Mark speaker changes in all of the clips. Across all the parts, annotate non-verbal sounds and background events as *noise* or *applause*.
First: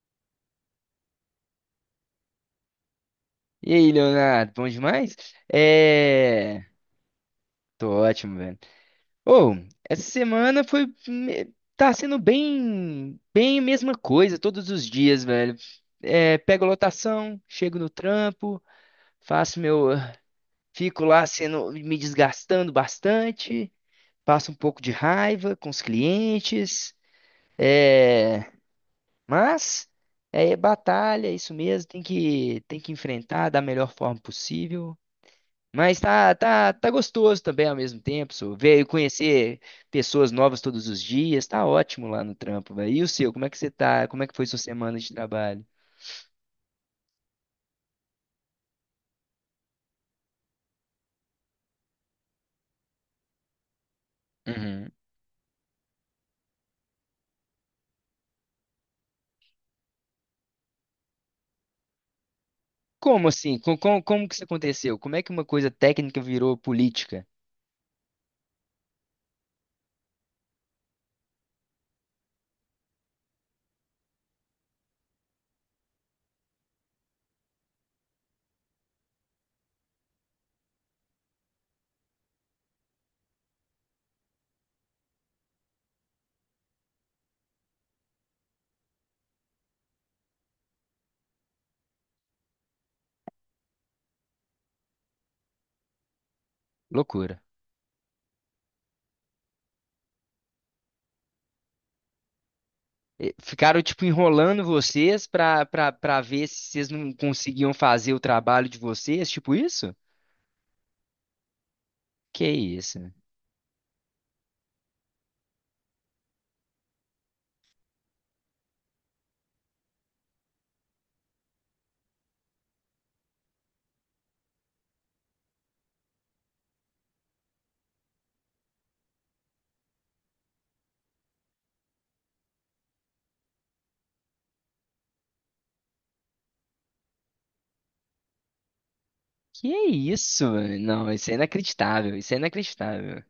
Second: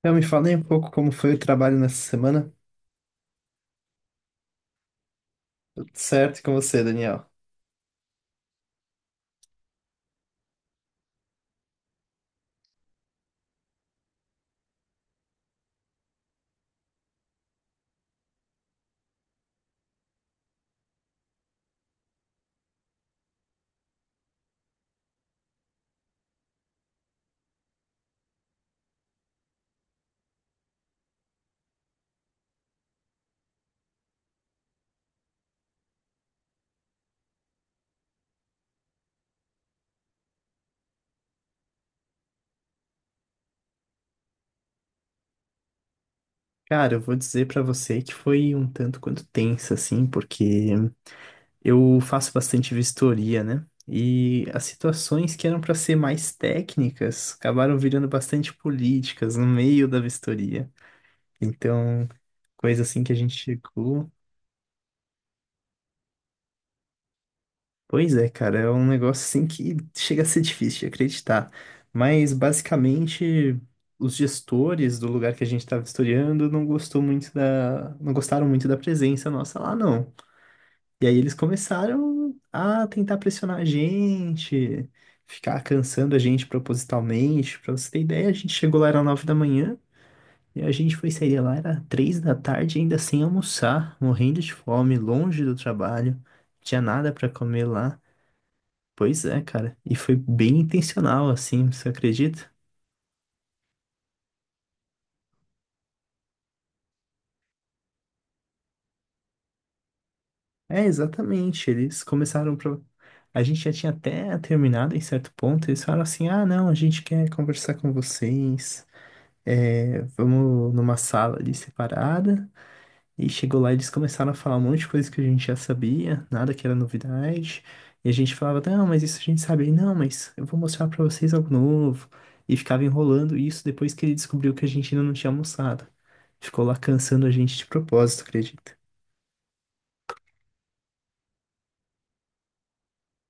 Speaker 1: Então, me fala aí um pouco como foi o trabalho nessa semana.
Speaker 2: E aí, Leonardo, bom demais?
Speaker 1: Tudo certo e com
Speaker 2: É.
Speaker 1: você, Daniel?
Speaker 2: Tô ótimo, velho. Ô, essa semana foi. Tá sendo bem. Bem a mesma coisa todos os dias, velho. É, pego lotação, chego no trampo, faço meu. Fico lá sendo. Me desgastando bastante, passo um pouco de raiva com os clientes. É. Mas. É batalha, é isso mesmo. Tem que enfrentar da melhor forma possível. Mas tá gostoso também ao mesmo tempo, so. Ver, conhecer pessoas novas todos os dias, tá ótimo lá no trampo, velho. E o seu, como é que você tá? Como é que foi sua semana de trabalho?
Speaker 1: Cara, eu vou dizer pra você que foi um tanto quanto tensa, assim, porque eu faço bastante vistoria, né? E as
Speaker 2: Uhum.
Speaker 1: situações que eram pra ser mais técnicas acabaram virando bastante políticas no meio da vistoria. Então, coisa assim que a
Speaker 2: Como
Speaker 1: gente
Speaker 2: assim? Com- com-
Speaker 1: chegou.
Speaker 2: como que isso aconteceu? Como é que uma coisa técnica virou política?
Speaker 1: Pois é, cara, é um negócio assim que chega a ser difícil de acreditar. Mas basicamente os gestores do lugar que a gente estava vistoriando não gostaram muito da presença nossa lá, não. E aí eles começaram a tentar pressionar a gente, ficar cansando a gente propositalmente. Pra você ter ideia, a gente chegou lá era 9 da manhã e a gente foi sair lá era 3 da tarde ainda sem almoçar, morrendo de fome, longe do trabalho, tinha nada para
Speaker 2: Loucura.
Speaker 1: comer lá. Pois é, cara. E foi bem intencional, assim, você acredita?
Speaker 2: Ficaram, tipo, enrolando vocês pra ver se vocês não conseguiam fazer o trabalho de vocês, tipo isso?
Speaker 1: É, exatamente. Eles
Speaker 2: Que
Speaker 1: começaram pro...
Speaker 2: isso?
Speaker 1: A gente já tinha até terminado em certo ponto. Eles falaram assim: ah, não, a gente quer conversar com vocês. É, vamos numa sala ali separada. E chegou lá, eles começaram a falar um monte de coisa que a gente já sabia, nada que era novidade. E a gente falava: não, mas isso a gente sabe. E, não, mas eu vou mostrar pra vocês algo novo. E ficava enrolando isso depois que ele descobriu que a gente ainda não tinha almoçado. Ficou lá cansando a gente de propósito, acredita?
Speaker 2: Que isso? Não, isso é inacreditável, isso é inacreditável.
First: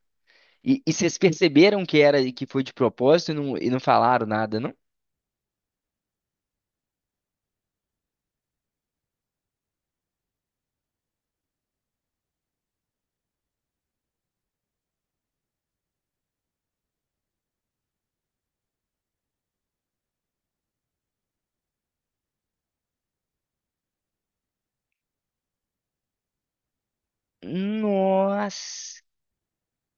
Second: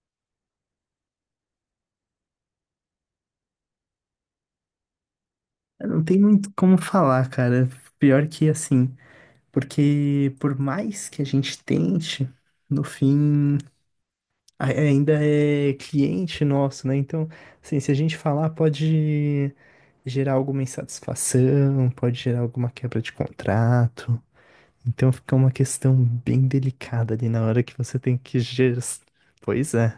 Speaker 2: E vocês perceberam que era que foi de propósito e não falaram nada, não?
Speaker 1: Eu Não tem muito como falar, cara. Pior que assim, porque por mais que a gente tente, no fim, ainda é cliente nosso, né? Então, assim, se a gente falar, pode gerar alguma insatisfação, pode gerar alguma quebra de contrato. Então, fica uma questão bem delicada ali na hora que você tem que gerir.
Speaker 2: Nossa.
Speaker 1: Pois é,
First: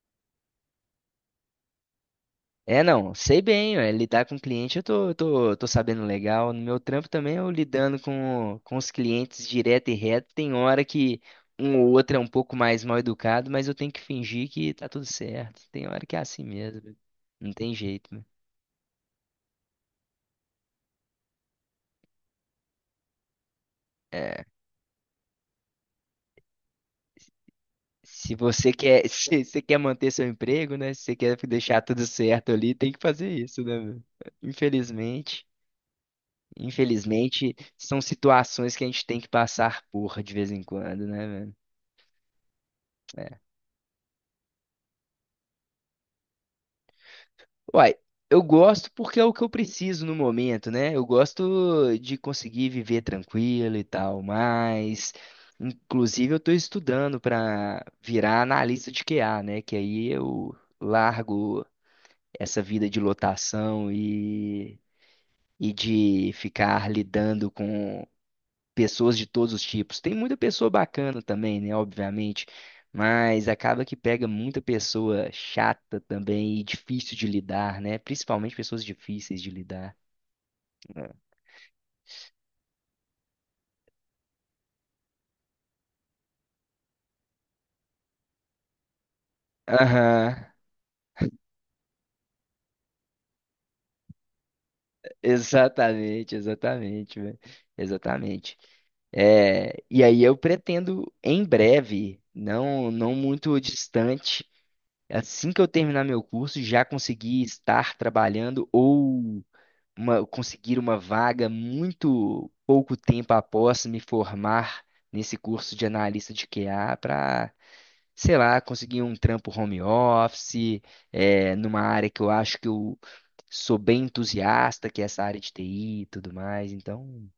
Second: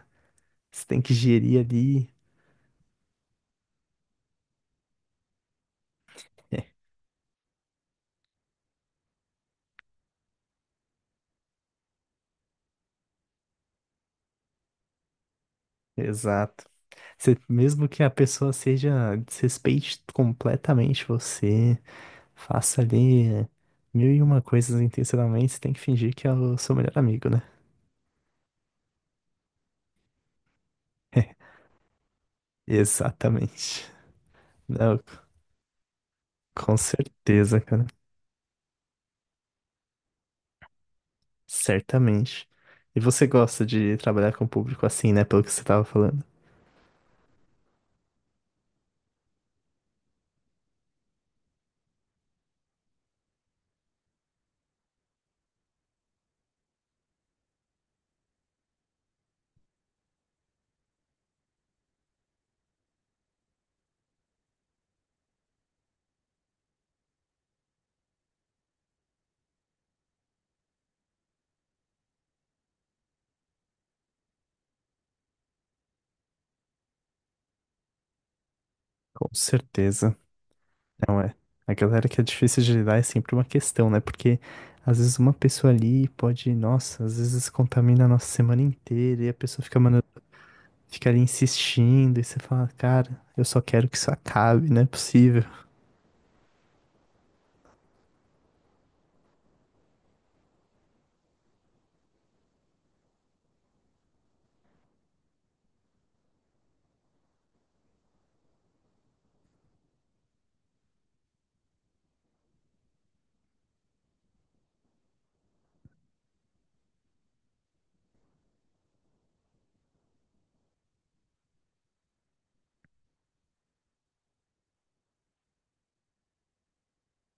Speaker 1: você tem que gerir ali.
Speaker 2: É, não, sei bem, ué, lidar com cliente eu tô sabendo legal. No meu
Speaker 1: *laughs*
Speaker 2: trampo também eu lidando com os clientes direto e reto. Tem hora que um ou outro é um pouco mais mal educado, mas eu tenho que fingir que tá tudo certo. Tem hora que é assim
Speaker 1: Exato.
Speaker 2: mesmo.
Speaker 1: Você-
Speaker 2: Não tem
Speaker 1: mesmo que a
Speaker 2: jeito, né?
Speaker 1: pessoa seja, desrespeite completamente você, faça ali mil e uma
Speaker 2: É.
Speaker 1: coisas intencionalmente, você tem que fingir que é o seu melhor amigo, né?
Speaker 2: Se você quer, *laughs* Se você quer manter seu emprego, né? Se você quer
Speaker 1: *laughs*
Speaker 2: deixar tudo certo ali, tem que fazer isso, né?
Speaker 1: Exatamente.
Speaker 2: Meu?
Speaker 1: Não,
Speaker 2: Infelizmente,
Speaker 1: com
Speaker 2: infelizmente,
Speaker 1: certeza, cara.
Speaker 2: são situações que a gente tem que passar por de vez em quando, né, velho?
Speaker 1: Certamente. E você
Speaker 2: É.
Speaker 1: gosta de trabalhar com o público assim, né? Pelo que você tava falando.
Speaker 2: Uai, eu gosto porque é o que eu preciso no momento, né? Eu gosto de conseguir viver tranquilo e tal, mas inclusive eu tô estudando para virar analista de QA, né? Que aí eu largo essa vida de lotação e de ficar lidando com pessoas de todos os tipos. Tem muita pessoa bacana também, né? Obviamente, mas acaba que pega muita pessoa chata também e difícil de lidar, né? Principalmente pessoas
Speaker 1: Com
Speaker 2: difíceis de lidar.
Speaker 1: certeza. Não é. A galera que é difícil de lidar é sempre uma questão, né? Porque às vezes uma pessoa ali pode, nossa, às vezes contamina a nossa semana inteira e a pessoa fica mandando.
Speaker 2: Aham,
Speaker 1: Fica ali insistindo e você fala, cara, eu só quero que isso acabe, não é
Speaker 2: *laughs*
Speaker 1: possível.
Speaker 2: exatamente, exatamente, velho. Exatamente. É, e aí eu pretendo em breve, não muito distante, assim que eu terminar meu curso, já conseguir estar trabalhando ou conseguir uma vaga muito pouco tempo após me formar nesse curso de analista de QA para, sei lá, conseguir um trampo home office, é, numa área que eu acho que eu sou bem entusiasta, que é essa área de TI e tudo mais. Então,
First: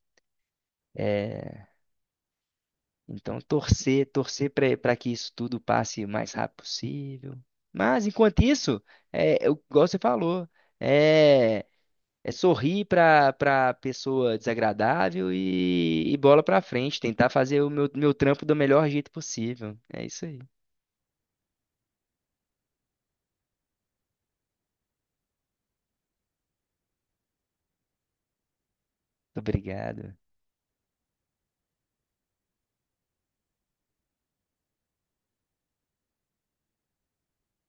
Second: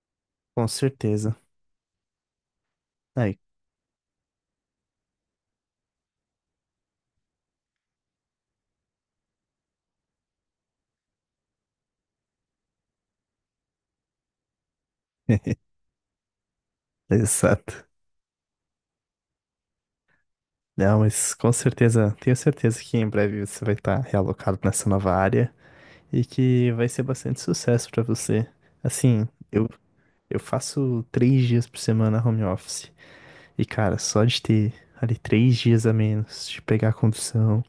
Speaker 1: Com certeza.
Speaker 2: eh,
Speaker 1: Aí.
Speaker 2: então, torcer, torcer para que isso tudo passe o mais rápido possível. Mas, enquanto isso, é, igual você falou, é, é sorrir para pessoa desagradável
Speaker 1: *laughs*
Speaker 2: e bola para frente, tentar fazer o
Speaker 1: Exato.
Speaker 2: meu trampo do melhor jeito possível. É isso aí.
Speaker 1: Não, mas com certeza, tenho certeza que em breve você vai estar realocado nessa nova área e que vai ser bastante sucesso pra você. Assim,
Speaker 2: Obrigado.
Speaker 1: eu faço 3 dias por semana home office. E, cara, só de ter ali 3 dias a menos, de pegar a condução,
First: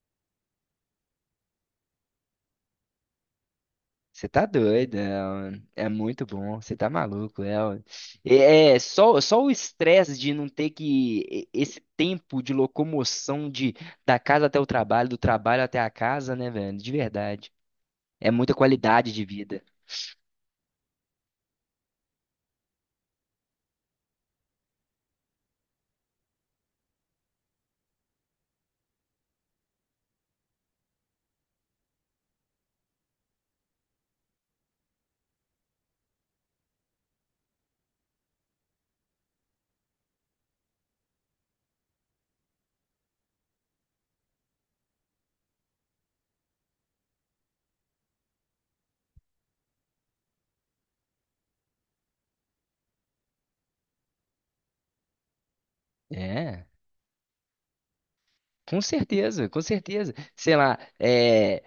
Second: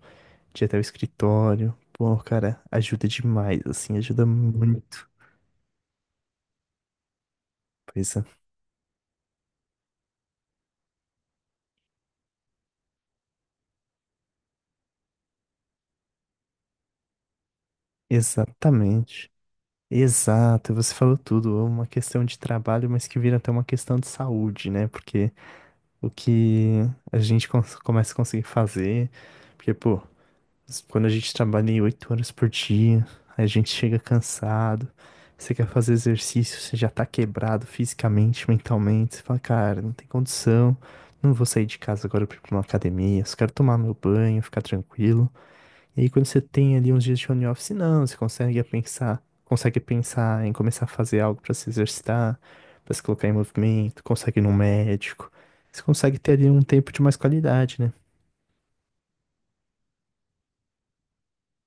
Speaker 1: de ir até o escritório, pô, cara, ajuda demais, assim, ajuda
Speaker 2: Você tá doido,
Speaker 1: muito.
Speaker 2: é, é muito bom, você tá maluco, Léo.
Speaker 1: Pois é.
Speaker 2: É, é só o estresse de não ter que, esse tempo de locomoção de, da casa até o trabalho, do trabalho até a casa, né, velho, de verdade, é muita qualidade de
Speaker 1: Exatamente.
Speaker 2: vida,
Speaker 1: Exato, você falou tudo. É uma questão de trabalho, mas que vira até uma questão de saúde, né? Porque o que a gente começa a conseguir fazer, porque, pô, quando a gente trabalha em 8 horas por dia, a gente chega cansado, você quer fazer exercício, você já tá quebrado fisicamente, mentalmente, você fala, cara, não tem condição, não vou sair de casa agora pra ir pra uma academia, só quero tomar meu banho, ficar tranquilo. E aí, quando você tem ali uns dias de home office, não, você consegue pensar em começar a fazer algo para se exercitar, para se colocar em movimento, consegue ir num médico. Você consegue ter ali um
Speaker 2: é,
Speaker 1: tempo de mais qualidade, né?
Speaker 2: com certeza, sei lá, é,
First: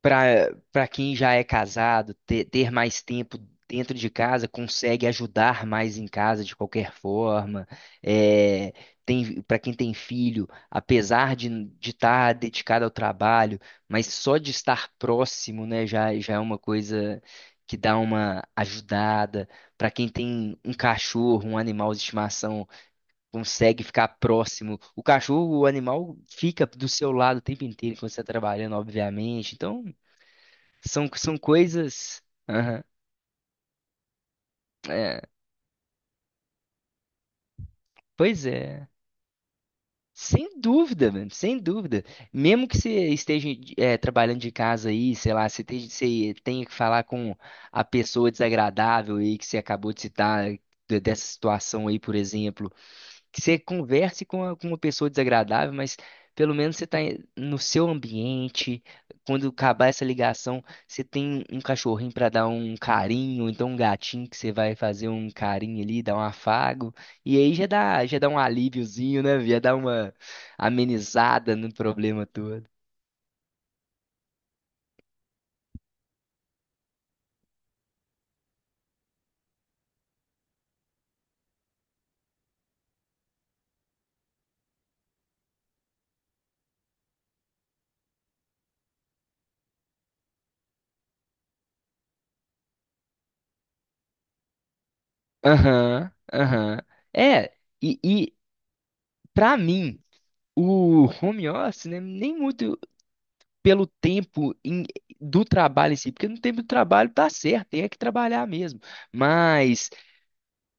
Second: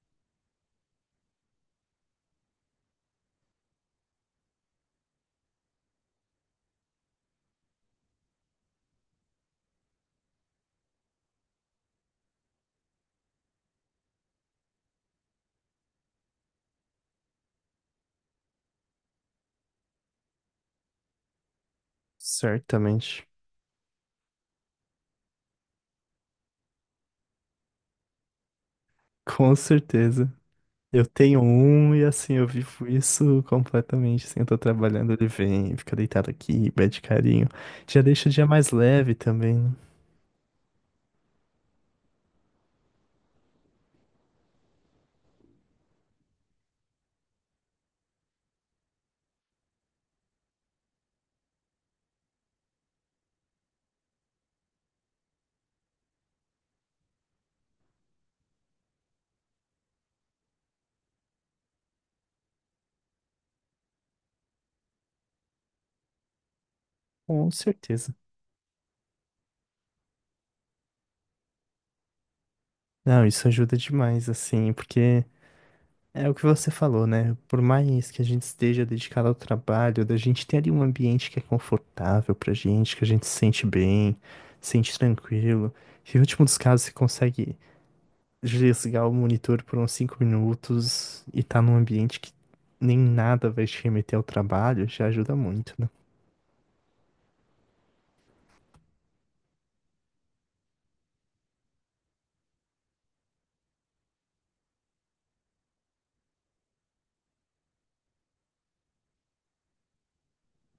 Speaker 2: para quem já é casado, ter mais tempo dentro de casa consegue ajudar mais em casa de qualquer forma. É, tem, para quem tem filho, apesar de estar dedicado ao trabalho, mas só de estar próximo, né, já é uma coisa que dá uma ajudada. Para quem tem um cachorro, um animal de estimação,
Speaker 1: Certamente.
Speaker 2: consegue ficar próximo. O cachorro, o animal, fica do seu lado o tempo inteiro quando você está trabalhando,
Speaker 1: Com
Speaker 2: obviamente. Então,
Speaker 1: certeza. Eu
Speaker 2: são
Speaker 1: tenho um e
Speaker 2: coisas.
Speaker 1: assim, eu
Speaker 2: Aham.
Speaker 1: vivo isso completamente. Assim, eu tô trabalhando,
Speaker 2: É,
Speaker 1: ele vem, fica deitado aqui, pede carinho. Já deixa o
Speaker 2: pois
Speaker 1: dia mais
Speaker 2: é.
Speaker 1: leve também, né?
Speaker 2: Sem dúvida, mano, sem dúvida. Mesmo que você esteja é, trabalhando de casa aí, sei lá, você tenha que falar com a pessoa desagradável aí que você acabou de citar, dessa situação aí, por exemplo. Que você converse com, com uma pessoa desagradável, mas pelo menos você está no seu ambiente. Quando acabar essa ligação, você tem um cachorrinho para dar um carinho, ou então um gatinho que você vai fazer um carinho ali, dar um afago. E
Speaker 1: Com
Speaker 2: aí
Speaker 1: certeza.
Speaker 2: já dá um alíviozinho, né? Já dá uma amenizada no problema todo.
Speaker 1: Não, isso ajuda demais, assim, porque é o que você falou, né? Por mais que a gente esteja dedicado ao trabalho, da gente ter ali um ambiente que é confortável pra gente, que a gente se sente bem, se sente tranquilo. E no último dos casos, você consegue desligar o monitor por uns 5 minutos e tá num ambiente que nem nada vai te remeter ao trabalho, já ajuda muito, né?
Speaker 2: Aham, aham. É, e para mim, o home office, né, nem muito. Pelo tempo do trabalho em si, porque no tempo do trabalho tá certo, tem é que trabalhar mesmo. Mas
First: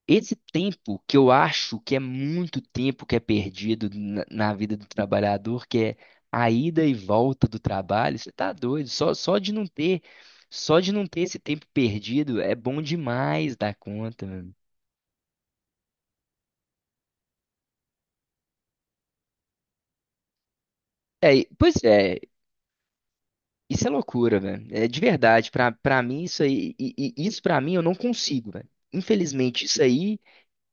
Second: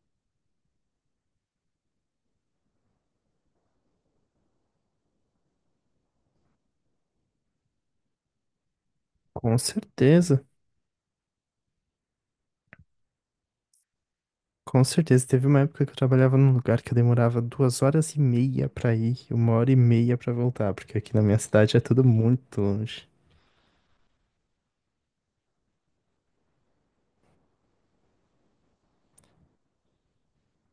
Speaker 2: esse tempo que eu acho que é muito tempo que é perdido na vida do trabalhador, que é a ida e volta do trabalho, você tá doido, só de
Speaker 1: Com
Speaker 2: não ter,
Speaker 1: certeza,
Speaker 2: só de não ter esse tempo perdido é bom demais da conta, mano.
Speaker 1: com certeza. Teve uma época que eu trabalhava num lugar que eu demorava 2 horas e meia pra ir e 1 hora e meia pra voltar, porque aqui na
Speaker 2: É,
Speaker 1: minha cidade
Speaker 2: pois
Speaker 1: é tudo
Speaker 2: é,
Speaker 1: muito longe.
Speaker 2: isso é loucura, velho. É de verdade, pra mim isso aí, isso pra mim eu não consigo, velho. Infelizmente, isso aí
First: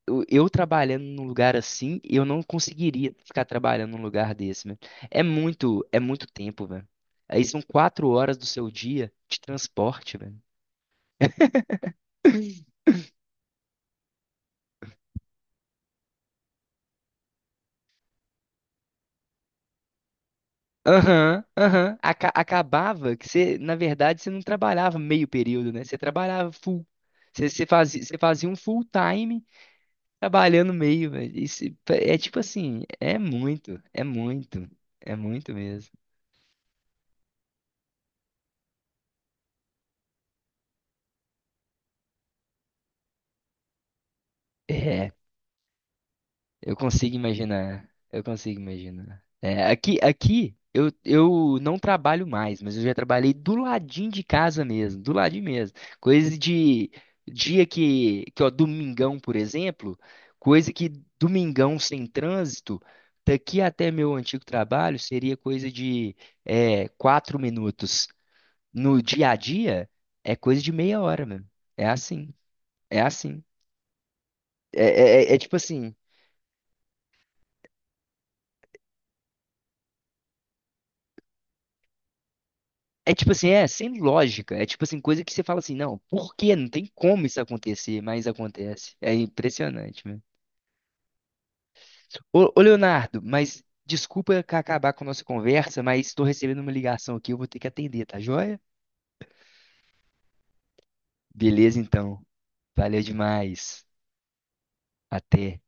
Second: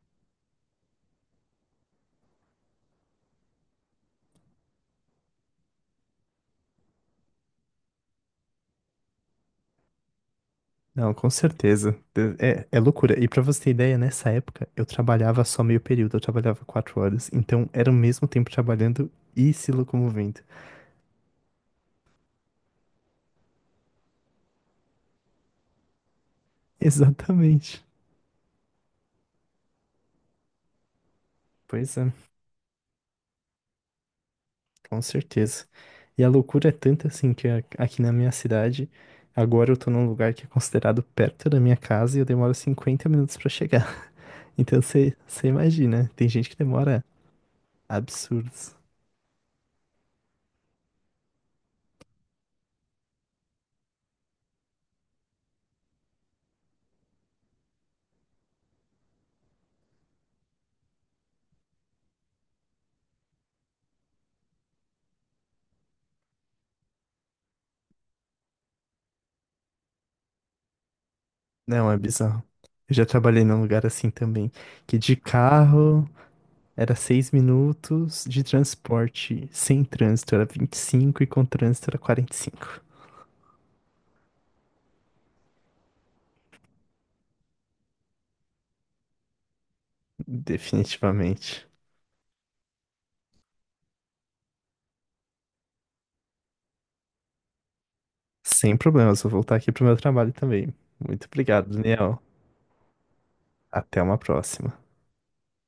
Speaker 2: eu trabalhando num lugar assim, eu não conseguiria ficar trabalhando num lugar desse, velho. É é muito tempo, velho. Aí são 4 horas do seu dia de transporte, velho.
Speaker 1: Não, com certeza. É, é loucura. E pra você ter ideia, nessa época eu trabalhava só meio período, eu trabalhava 4 horas. Então era o mesmo tempo trabalhando e se locomovendo.
Speaker 2: Aham, aham. Acabava que você, na verdade, você não trabalhava meio período, né? Você trabalhava
Speaker 1: *laughs*
Speaker 2: full. Você
Speaker 1: Exatamente.
Speaker 2: fazia, um full time trabalhando meio, velho. Isso
Speaker 1: Pois é,
Speaker 2: é tipo assim, é
Speaker 1: com
Speaker 2: é muito
Speaker 1: certeza.
Speaker 2: mesmo.
Speaker 1: E a loucura é tanta assim que aqui na minha cidade, agora eu tô num lugar que é considerado perto da minha casa e eu demoro 50 minutos pra chegar. *laughs* Então
Speaker 2: É.
Speaker 1: você imagina, tem gente que
Speaker 2: Eu
Speaker 1: demora
Speaker 2: consigo imaginar. Eu consigo
Speaker 1: absurdos.
Speaker 2: imaginar. É, aqui, eu não trabalho mais, mas eu já trabalhei do ladinho de casa mesmo, do ladinho mesmo. Coisa de dia que ó, domingão, por exemplo, coisa que domingão sem trânsito, daqui até meu antigo trabalho seria coisa de é, 4 minutos. No dia a dia é coisa de meia hora mesmo. É
Speaker 1: Não, é
Speaker 2: assim,
Speaker 1: bizarro. Eu
Speaker 2: é
Speaker 1: já
Speaker 2: assim.
Speaker 1: trabalhei num lugar assim também,
Speaker 2: é
Speaker 1: que de
Speaker 2: é tipo assim.
Speaker 1: carro. Era 6 minutos de transporte. Sem trânsito era 25 e com trânsito era 45.
Speaker 2: É tipo assim, é sem lógica. É tipo assim, coisa que você fala assim, não, por quê? Não tem como isso acontecer, mas acontece. É impressionante, mesmo.
Speaker 1: Definitivamente.
Speaker 2: Ô, ô, Leonardo, mas desculpa acabar com a nossa conversa, mas estou recebendo uma ligação aqui, eu vou ter que atender, tá joia?
Speaker 1: Sem problemas, vou voltar aqui pro meu trabalho também. Muito obrigado,
Speaker 2: Beleza,
Speaker 1: Daniel.
Speaker 2: então. Valeu demais.
Speaker 1: Até uma próxima.
Speaker 2: Até.